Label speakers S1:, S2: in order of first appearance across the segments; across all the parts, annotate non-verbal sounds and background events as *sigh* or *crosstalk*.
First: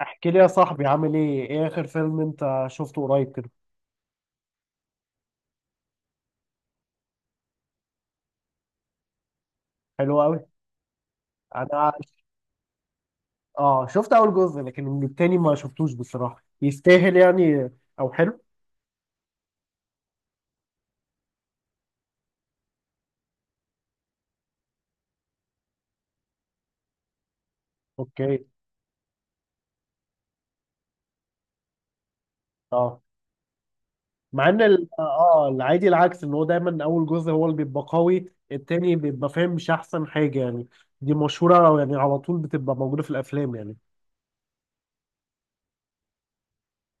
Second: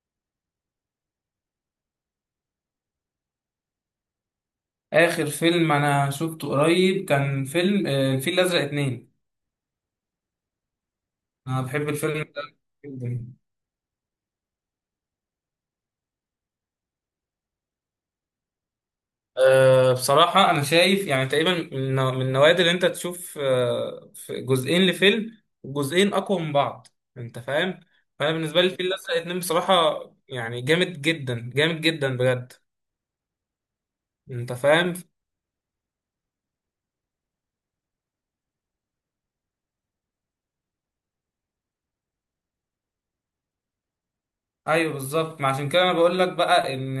S1: احكي لي يا صاحبي، عامل ايه اخر فيلم انت شفته قريب كده؟
S2: آخر فيلم أنا شفته قريب كان فيلم الفيل الأزرق اتنين.
S1: حلو قوي.
S2: أنا بحب
S1: انا،
S2: الفيلم ده جدا.
S1: اه شفت اول جزء، لكن التاني ما شفتوش بصراحة. يستاهل يعني او حلو؟
S2: بصراحة أنا شايف يعني تقريبا من النوادر اللي أنت تشوف في جزئين لفيلم. جزئين أقوى من بعض. أنت فاهم؟ فأنا
S1: اوكي.
S2: بالنسبة لي الفيل الأزرق اتنين بصراحة، يعني جامد جدا جامد جدا بجد.
S1: اه، مع
S2: أنت
S1: ان
S2: فاهم؟
S1: العادي العكس، ان هو دايما اول جزء هو اللي بيبقى قوي، التاني بيبقى فاهم مش احسن حاجة يعني. دي مشهورة أو يعني على طول بتبقى موجودة في الافلام يعني.
S2: ايوه بالظبط، ما عشان كده انا بقول لك بقى ان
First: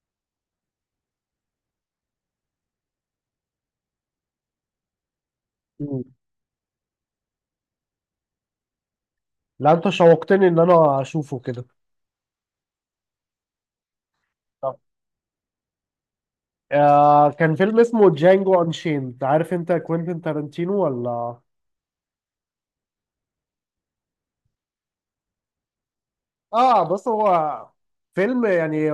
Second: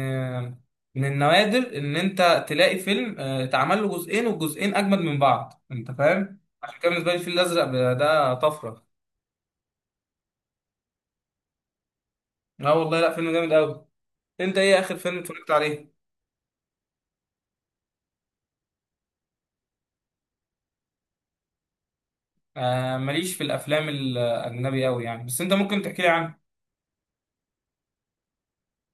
S2: من النوادر ان انت تلاقي فيلم اتعمل له جزئين والجزئين اجمد من بعض، انت
S1: مم.
S2: فاهم، عشان كده بالنسبه لي الفيل الازرق ده طفره.
S1: لا، انت شوقتني ان انا اشوفه كده.
S2: لا والله، لا فيلم جامد قوي. انت
S1: طب،
S2: ايه اخر فيلم اتفرجت عليه؟
S1: كان فيلم اسمه جانجو انشيند، عارف انت كوينتين تارانتينو ولا؟
S2: ماليش في الافلام الاجنبي قوي يعني، بس انت ممكن تحكي لي عنه.
S1: اه، بص، هو فيلم يعني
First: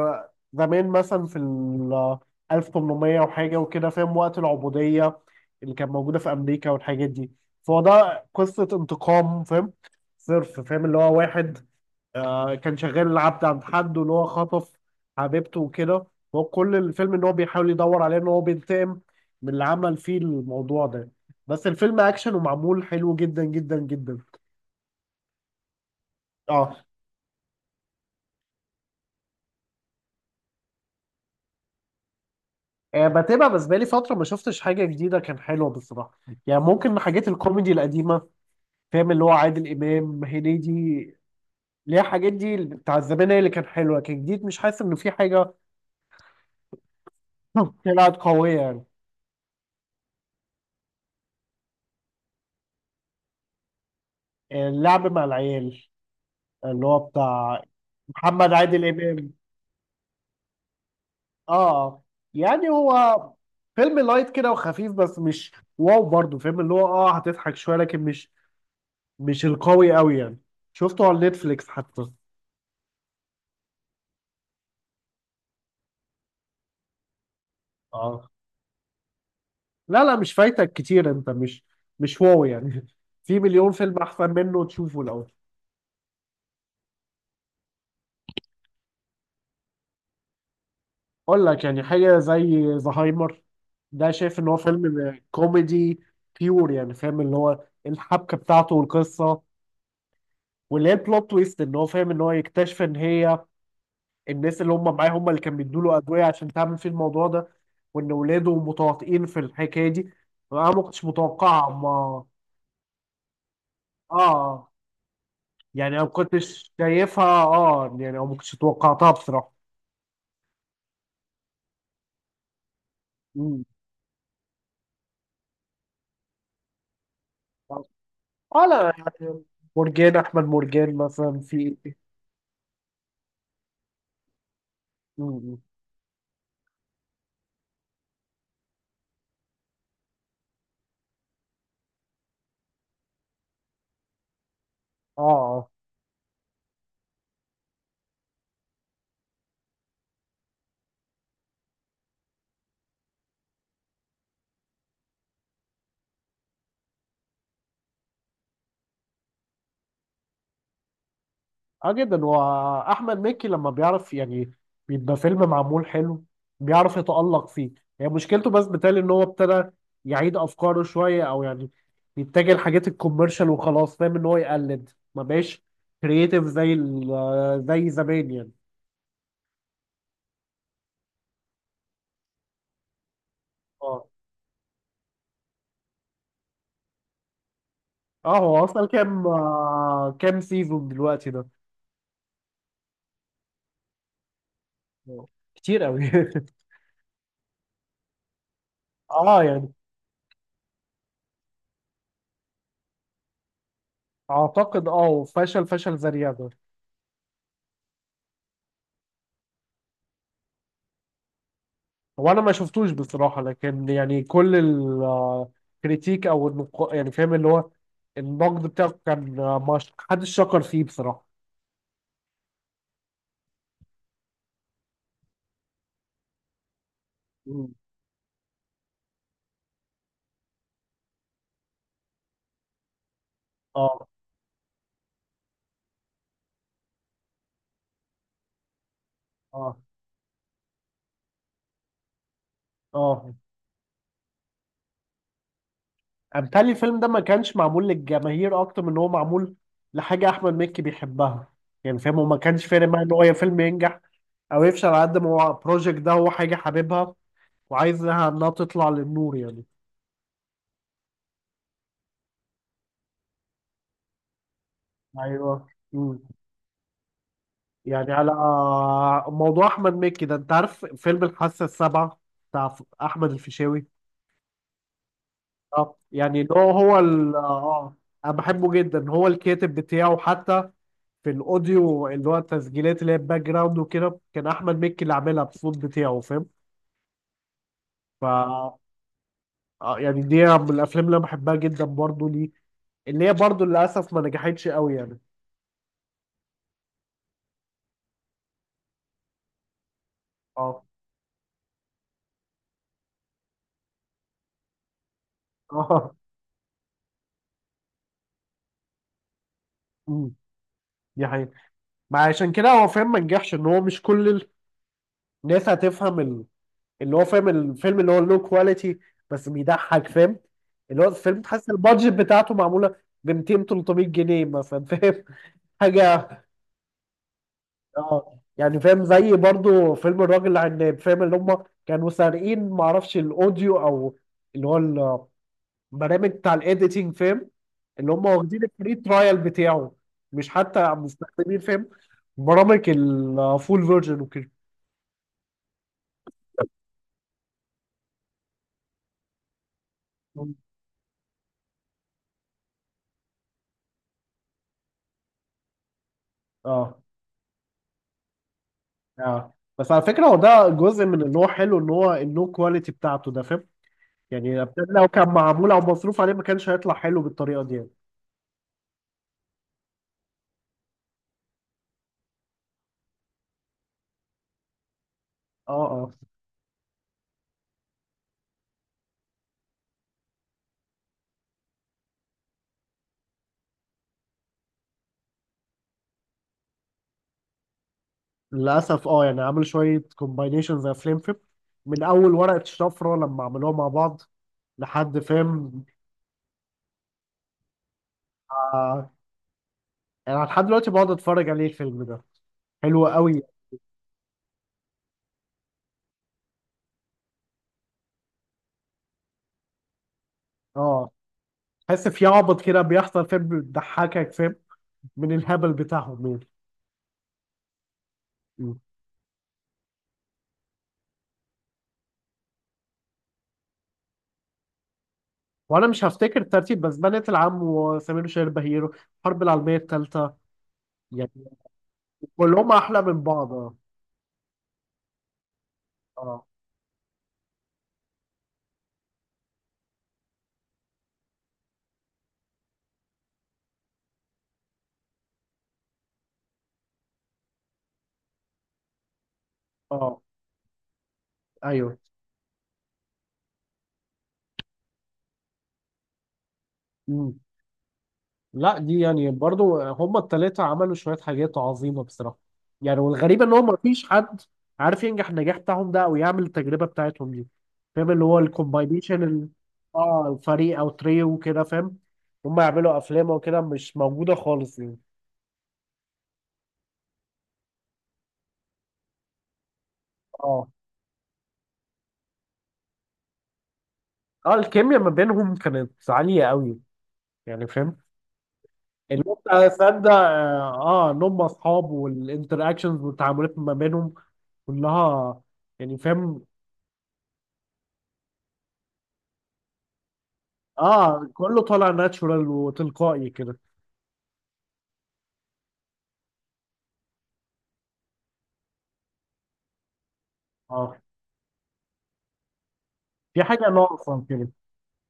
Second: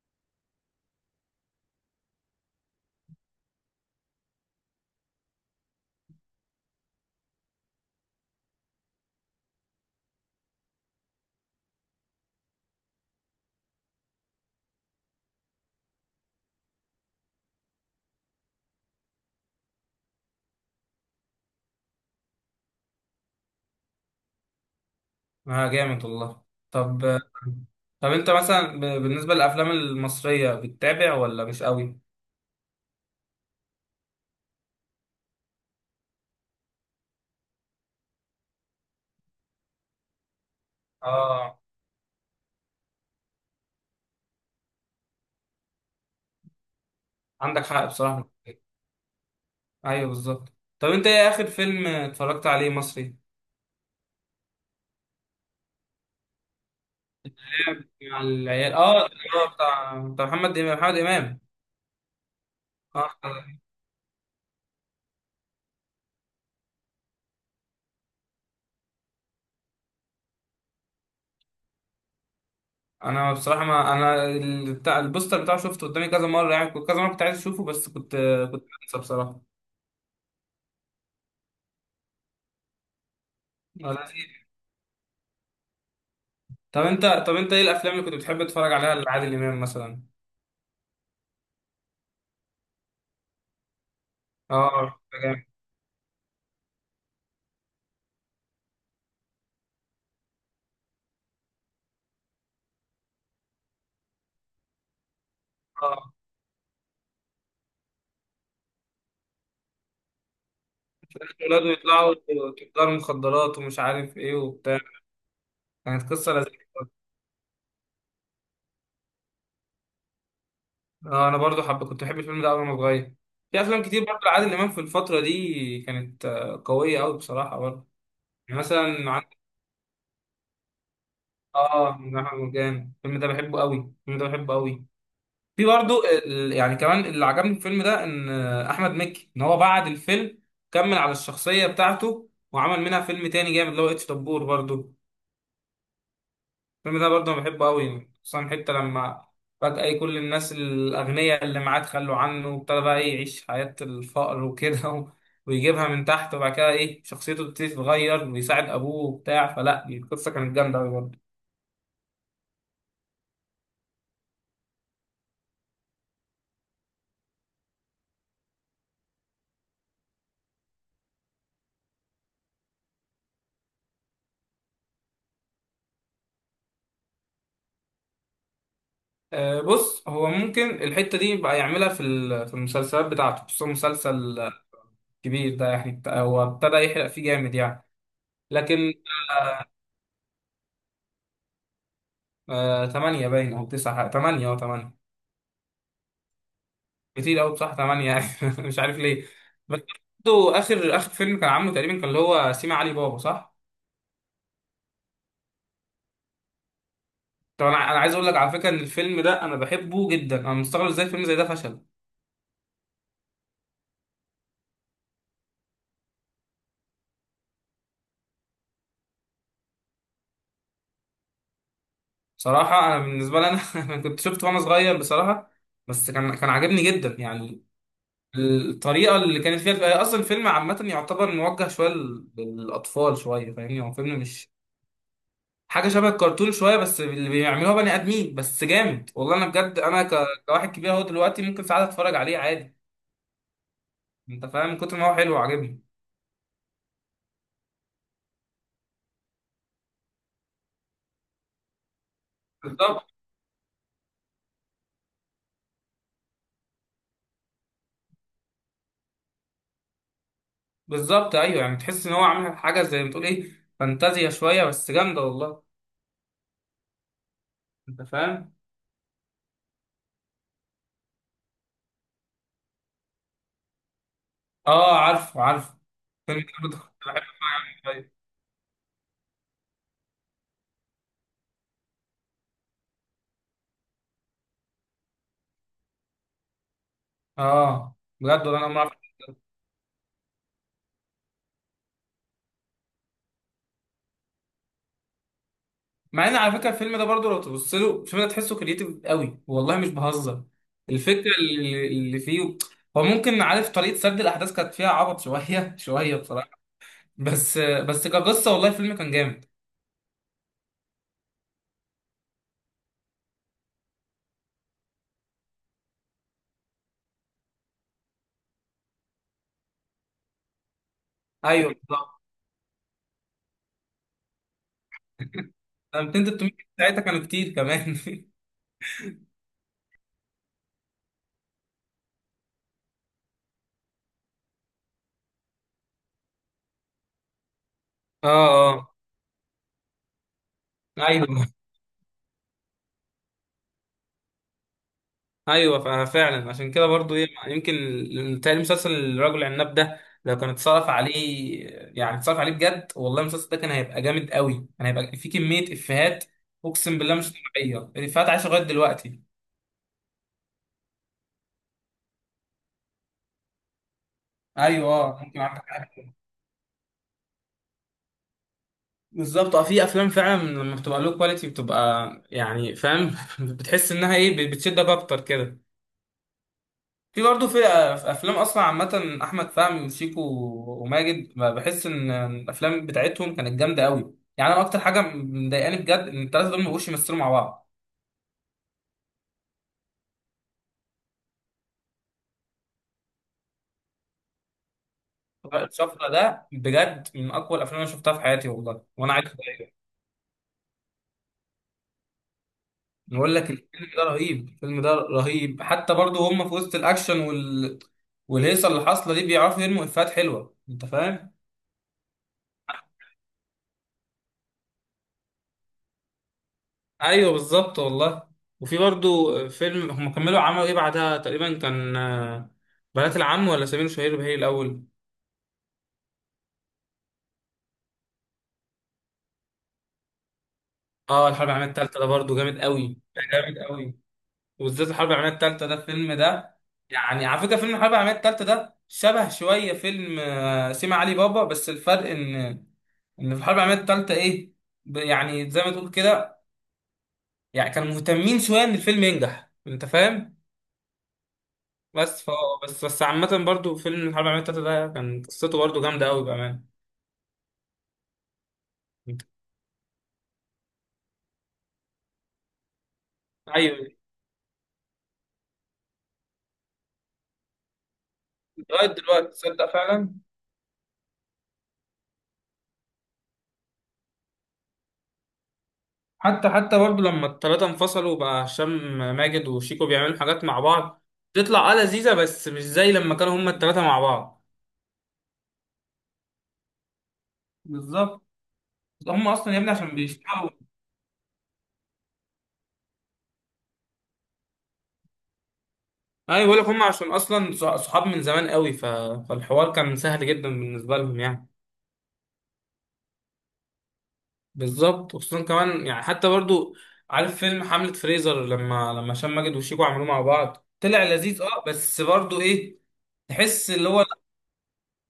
S1: زمان مثلا في ال 1800 وحاجه وكده، فاهم؟ وقت العبوديه اللي كانت موجوده في امريكا والحاجات دي. فهو ده قصه انتقام، فاهم؟ صرف، فاهم؟ اللي هو واحد كان شغال العبد عند حد، واللي هو خطف حبيبته وكده. هو كل الفيلم ان هو بيحاول يدور عليه، ان هو بينتقم من اللي عمل فيه الموضوع ده. بس الفيلم اكشن ومعمول حلو جدا جدا جدا.
S2: اه جامد والله.
S1: اه.
S2: طب طب انت مثلا بالنسبه للافلام المصريه بتتابع ولا مش قوي؟
S1: بتابع، بس بقالي فترة ما شفتش حاجة جديدة كان حلوة بصراحة. يعني ممكن حاجات الكوميدي القديمة، فاهم؟ اللي هو عادل إمام، هنيدي.
S2: اه
S1: اللي هي الحاجات دي بتاع زمان هي اللي كان حلوة، كان جديد، مش حاسس إن في حاجة.
S2: عندك
S1: *laughs*
S2: حق
S1: طلعت
S2: بصراحه.
S1: قوية يعني.
S2: ايوه بالظبط. طب انت ايه اخر فيلم اتفرجت عليه مصري؟
S1: اللعب مع العيال، اللي هو بتاع
S2: مع
S1: محمد
S2: العيال،
S1: عادل
S2: اه اه.
S1: إمام.
S2: بتاع محمد محمد امام.
S1: آه يعني هو
S2: اه،
S1: فيلم لايت كده وخفيف، بس مش واو برضه، فاهم؟ اللي هو هتضحك شوية، لكن مش القوي قوي يعني. شفته على نتفليكس حتى.
S2: انا بصراحه ما انا ال- بتاع البوستر بتاعه شفته قدامي كذا مره، يعني كنت كذا مره كنت عايز اشوفه، بس كنت،
S1: آه
S2: كنت بنسى بصراحه.
S1: لا، لا، مش فايتك كتير، انت مش واو يعني. *laughs* في مليون فيلم احسن
S2: لذيذ.
S1: منه تشوفه لو.
S2: طب انت ايه الافلام اللي كنت بتحب تتفرج عليها لعادل امام مثلا؟
S1: اقول لك يعني حاجه زي زهايمر، ده شايف ان هو
S2: اه
S1: فيلم
S2: ده جامد.
S1: كوميدي بيور، يعني فاهم؟ اللي هو الحبكه بتاعته والقصه، واللي هي البلوت تويست ان هو فاهم، ان هو يكتشف ان هي الناس اللي هم معاه هم اللي كانوا بيدوا له
S2: اه.
S1: ادويه عشان تعمل فيه الموضوع ده، وان ولاده متواطئين في الحكايه دي. انا ما كنتش
S2: ولاده
S1: متوقعها،
S2: يطلعوا
S1: ما
S2: تجار مخدرات ومش عارف ايه
S1: اه
S2: وبتاع.
S1: يعني انا ما
S2: كانت قصه
S1: كنتش
S2: لذيذه.
S1: شايفها. اه يعني انا ما كنتش توقعتها بصراحه.
S2: اه انا برضو كنت بحب الفيلم ده أوي وانا صغير. في
S1: مم.
S2: افلام كتير برضو لعادل امام في الفتره دي كانت قويه قوي بصراحه برضو. يعني
S1: اه، لا
S2: مثلا عندك.
S1: يعني مرجان احمد مرجان مثلا في...
S2: اه جناح مرجان، الفيلم ده بحبه قوي، الفيلم ده بحبه قوي.
S1: مم.
S2: في برضو يعني كمان اللي عجبني في الفيلم ده ان احمد مكي، ان هو بعد الفيلم كمل على الشخصيه بتاعته وعمل منها فيلم تاني جامد اللي هو اتش دبور برضو.
S1: اه، اه.
S2: الفيلم ده برضه أنا بحبه قوي، خصوصا حتة لما فجأة إيه كل الناس الأغنياء اللي معاه تخلوا عنه وابتدى بقى إيه يعيش حياة الفقر وكده *laughs* ويجيبها من تحت، وبعد كده إيه شخصيته بتبتدي تتغير ويساعد أبوه وبتاع، فلا دي القصة كانت جامدة أوي برضه.
S1: اه، جدا. واحمد مكي لما بيعرف يعني، بيبقى فيلم معمول حلو، بيعرف يتألق فيه. يعني مشكلته بس بتالي ان هو ابتدى يعيد افكاره شويه، او يعني يتجه لحاجات الكوميرشال وخلاص، فاهم؟ ان هو يقلد، ما بقاش كرييتيف زي زمان يعني.
S2: بص هو ممكن الحتة دي بقى يعملها في في المسلسلات بتاعته، خصوصا
S1: اه،
S2: مسلسل كبير ده يعني هو ابتدى يحرق فيه جامد يعني.
S1: اه. هو اصلا
S2: لكن
S1: كام، سيزون دلوقتي ده؟
S2: تمانية باين، أو تسعة تمانية، أو تمانية.
S1: آه. كتير قوي. *laughs*
S2: كتير قوي بصراحه 8 يعني *laughs* مش عارف ليه.
S1: اه، يعني
S2: بس برضه اخر فيلم كان عامله تقريبا كان اللي هو سيما علي بابا، صح؟
S1: اعتقد، اه. وفشل فشل ذريع ده.
S2: طب انا عايز اقول لك على فكره ان الفيلم ده انا بحبه جدا، انا مستغرب ازاي فيلم زي ده فشل.
S1: هو انا ما شفتوش بصراحه، لكن يعني كل الكريتيك او يعني فاهم؟ اللي هو النقد بتاعه كان، آه، ما ش- حدش شكر فيه بصراحه.
S2: بصراحه انا بالنسبه لي انا *laughs* انا كنت شفته وانا صغير بصراحه. بس كان عاجبني جدا يعني.
S1: مم.
S2: الطريقه اللي كانت فيها اصلا الفيلم عامه يعتبر موجه شويه للاطفال شويه، فاهمني هو
S1: اه،
S2: فيلم مش حاجه، شبه الكرتون شويه بس اللي بيعملوها بني ادمين، بس جامد والله انا
S1: اه،
S2: بجد انا كواحد كبير اهو دلوقتي ممكن ساعات اتفرج عليه عادي.
S1: اه.
S2: انت فاهم، من كتر ما هو حلو وعاجبني.
S1: امثال الفيلم ده ما كانش معمول للجماهير، اكتر من ان هو معمول لحاجه احمد مكي بيحبها، يعني فاهم؟ وما كانش فارق معاه
S2: بالظبط.
S1: ان هو يا فيلم ينجح او يفشل، على قد ما هو البروجكت ده هو حاجه حاببها وعايزها انها تطلع للنور يعني.
S2: بالظبط ايوه، يعني تحس ان هو عامل حاجه زي ما تقول ايه، فانتازيا شويه بس جامده والله.
S1: ايوه. مم.
S2: انت
S1: يعني على
S2: فاهم.
S1: موضوع احمد مكي ده، انت عارف فيلم الحاسه السابعه بتاع احمد الفيشاوي؟
S2: اه عارفه عارفه.
S1: اه، يعني
S2: فيلم كده
S1: اللي هو
S2: كنت
S1: هو
S2: بحب اتفرج عليه شوية.
S1: انا بحبه جدا، هو الكاتب بتاعه حتى. في الاوديو اللي هو التسجيلات اللي هي الباك جراوند وكده، كان احمد مكي اللي عاملها بالصوت بتاعه، فاهم؟
S2: اه
S1: ف
S2: بجد والله، انا ما...
S1: آه، يعني دي من الافلام اللي انا بحبها جدا برضه ليه، اللي هي برضه للاسف ما نجحتش قوي يعني.
S2: مع ان على فكره الفيلم ده برضه لو تبص له الفيلم ده تحسه كريتيف قوي، والله مش بهزر.
S1: اه.
S2: الفكره اللي فيه. هو ممكن عارف طريقه سرد الاحداث كانت فيها عبط شويه *laughs*
S1: *laughs* اه.
S2: شويه بصراحه. بس كقصه والله الفيلم كان جامد.
S1: أمم، دي حقيقة. ما عشان كده هو، فاهم؟ ما نجحش، ان هو مش كل الناس هتفهم اللي هو، فاهم الفيلم اللي هو لو كواليتي بس بيضحك، فاهم؟ اللي هو الفيلم تحس
S2: ايوه بالظبط.
S1: البادجت بتاعته معموله ب 200 300 جنيه مثلا، فاهم؟ *laughs*
S2: 200
S1: حاجه.
S2: 300 ساعتها كانوا كتير كمان.
S1: اه، يعني فاهم؟ زي برضو فيلم الراجل العناب، فاهم؟ اللي هم كانوا سارقين، معرفش الاوديو او اللي هو البرامج بتاع الايديتنج، فاهم؟ اللي هم
S2: *laughs* اه
S1: واخدين
S2: اه.
S1: الفري ترايل بتاعه، مش حتى
S2: ايوه *laughs*
S1: مستخدمين، فاهم؟ برامج الفول فيرجن وكده.
S2: ايوه فعلا عشان كده برضو ايه، يمكن تاني مسلسل الرجل العناب ده لو كان اتصرف عليه، يعني اتصرف عليه بجد والله، المسلسل ده كان هيبقى جامد قوي، كان هيبقى فيه كمية افيهات اقسم
S1: اه،
S2: بالله مش طبيعية، الافيهات عايشة لغاية دلوقتي.
S1: اه. بس على فكرة هو ده جزء من ان هو حلو، ان هو النو كواليتي بتاعته ده، فاهم؟ يعني الأبدان
S2: ايوه
S1: لو كان
S2: ممكن عندك
S1: معمول او
S2: حاجة.
S1: مصروف عليه، ما كانش هيطلع حلو بالطريقة دي يعني.
S2: بالظبط، اه في افلام فعلا لما بتبقى له كواليتي بتبقى يعني فاهم *laughs* بتحس انها ايه بتشدك اكتر كده.
S1: اه، اه.
S2: في في افلام اصلا عامه احمد فهمي وشيكو وماجد، ما بحس ان الافلام بتاعتهم كانت جامده قوي يعني، انا اكتر حاجه مضايقاني بجد ان الثلاثه دول ما بقوش يمثلوا مع بعض.
S1: للأسف، يعني عمل شوية كومباينيشنز يا فليم فيب، من أول ورقة شفرة لما عملوها مع بعض لحد، فاهم؟
S2: الشفرة ده بجد من اقوى الافلام اللي شفتها في حياتي والله،
S1: آه
S2: وانا عايز أغير.
S1: يعني لحد دلوقتي بقعد اتفرج عليه، الفيلم ده حلو
S2: بقول
S1: قوي.
S2: لك الفيلم ده رهيب، الفيلم ده رهيب، حتى برضه هم في وسط الاكشن والهيصه اللي حاصله دي بيعرفوا يرموا افيهات حلوه، انت
S1: اه.
S2: فاهم.
S1: تحس في عبط كده بيحصل، فاهم؟ بيضحكك، فاهم؟ من الهبل بتاعهم يعني.
S2: ايوه بالظبط والله. وفي برضو فيلم هم كملوا عملوا ايه بعدها، تقريبا كان بنات العم ولا سمير وشهير وبهير الاول.
S1: وانا مش هفتكر الترتيب، بس بنات العم وسمير وشهير بهيرو، الحرب العالميه الثالثه.
S2: اه
S1: يعني
S2: الحرب العالميه الثالثه ده برضو جامد
S1: كلهم
S2: قوي،
S1: احلى من
S2: ده
S1: بعض،
S2: جامد
S1: اه.
S2: قوي. وبالذات الحرب العالميه الثالثه ده الفيلم
S1: اه.
S2: ده. يعني على فكره فيلم الحرب العالميه الثالثه ده شبه شويه فيلم سيما علي بابا، بس الفرق ان في الحرب العالميه الثالثه ايه، يعني زي ما تقول كده، يعني كانوا مهتمين شويه ان الفيلم ينجح، انت
S1: آه،
S2: فاهم.
S1: ايوه.
S2: بس ف بس عامة برضو فيلم الحرب العالمية التالتة ده كان قصته برضو جامدة أوي بأمانة.
S1: مم. لا، دي يعني برضو هما الثلاثه عملوا شويه حاجات عظيمه بصراحه. يعني، والغريب ان هو ما
S2: أيوة.
S1: فيش حد عارف ينجح النجاح بتاعهم ده، او يعمل التجربه بتاعتهم دي، فاهم؟ اللي هو
S2: لغاية
S1: الكومباينيشن
S2: دلوقتي تصدق فعلا؟
S1: اه، الفريق او تريو وكده، فاهم؟ هما يعملوا افلام وكده مش موجوده خالص يعني.
S2: حتى برضو لما التلاتة انفصلوا بقى هشام ماجد وشيكو بيعملوا حاجات مع
S1: اه،
S2: بعض، تطلع آه لذيذة، بس مش زي لما كانوا هما التلاتة مع بعض.
S1: اه. الكيميا ما بينهم كانت عاليه قوي يعني، فاهم؟
S2: بالظبط. هما أصلا يا
S1: المتعة
S2: ابني عشان
S1: السادة،
S2: بيشتغلوا.
S1: اه. ان هم اصحاب، والانتراكشنز والتعاملات ما بينهم كلها يعني، فاهم؟
S2: أيوة بقول لك، هما عشان أصلا صحاب من زمان أوي، فالحوار كان سهل جدا بالنسبة لهم
S1: اه،
S2: يعني.
S1: كله طالع ناتشورال وتلقائي كده.
S2: بالظبط وخصوصا كمان يعني، حتى برضو عارف فيلم حملة فريزر، لما هشام ماجد وشيكو عملوه مع بعض
S1: اه،
S2: طلع لذيذ، اه بس برضو ايه
S1: في حاجة
S2: تحس اللي هو.
S1: ناقصة كده.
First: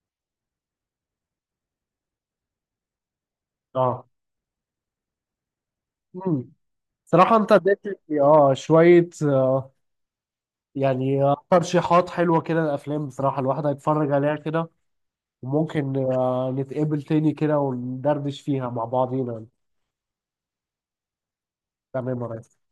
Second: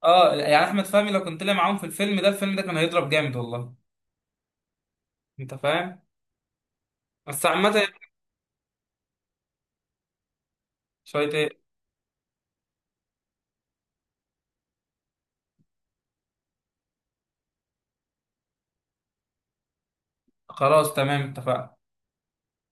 S2: اه يعني احمد فهمي لو كان طلع معاهم في الفيلم ده، الفيلم ده كان هيضرب جامد والله،
S1: اه،
S2: انت فاهم.
S1: امم. صراحة
S2: بس
S1: انت
S2: عامة يعني،
S1: اديتني شوية يعني
S2: شوية ايه،
S1: ترشيحات حلوة كده الافلام، بصراحة الواحد هيتفرج عليها كده، وممكن نتقابل تاني كده وندردش فيها مع بعضينا.
S2: خلاص تمام اتفقنا.
S1: تمام يا ريس.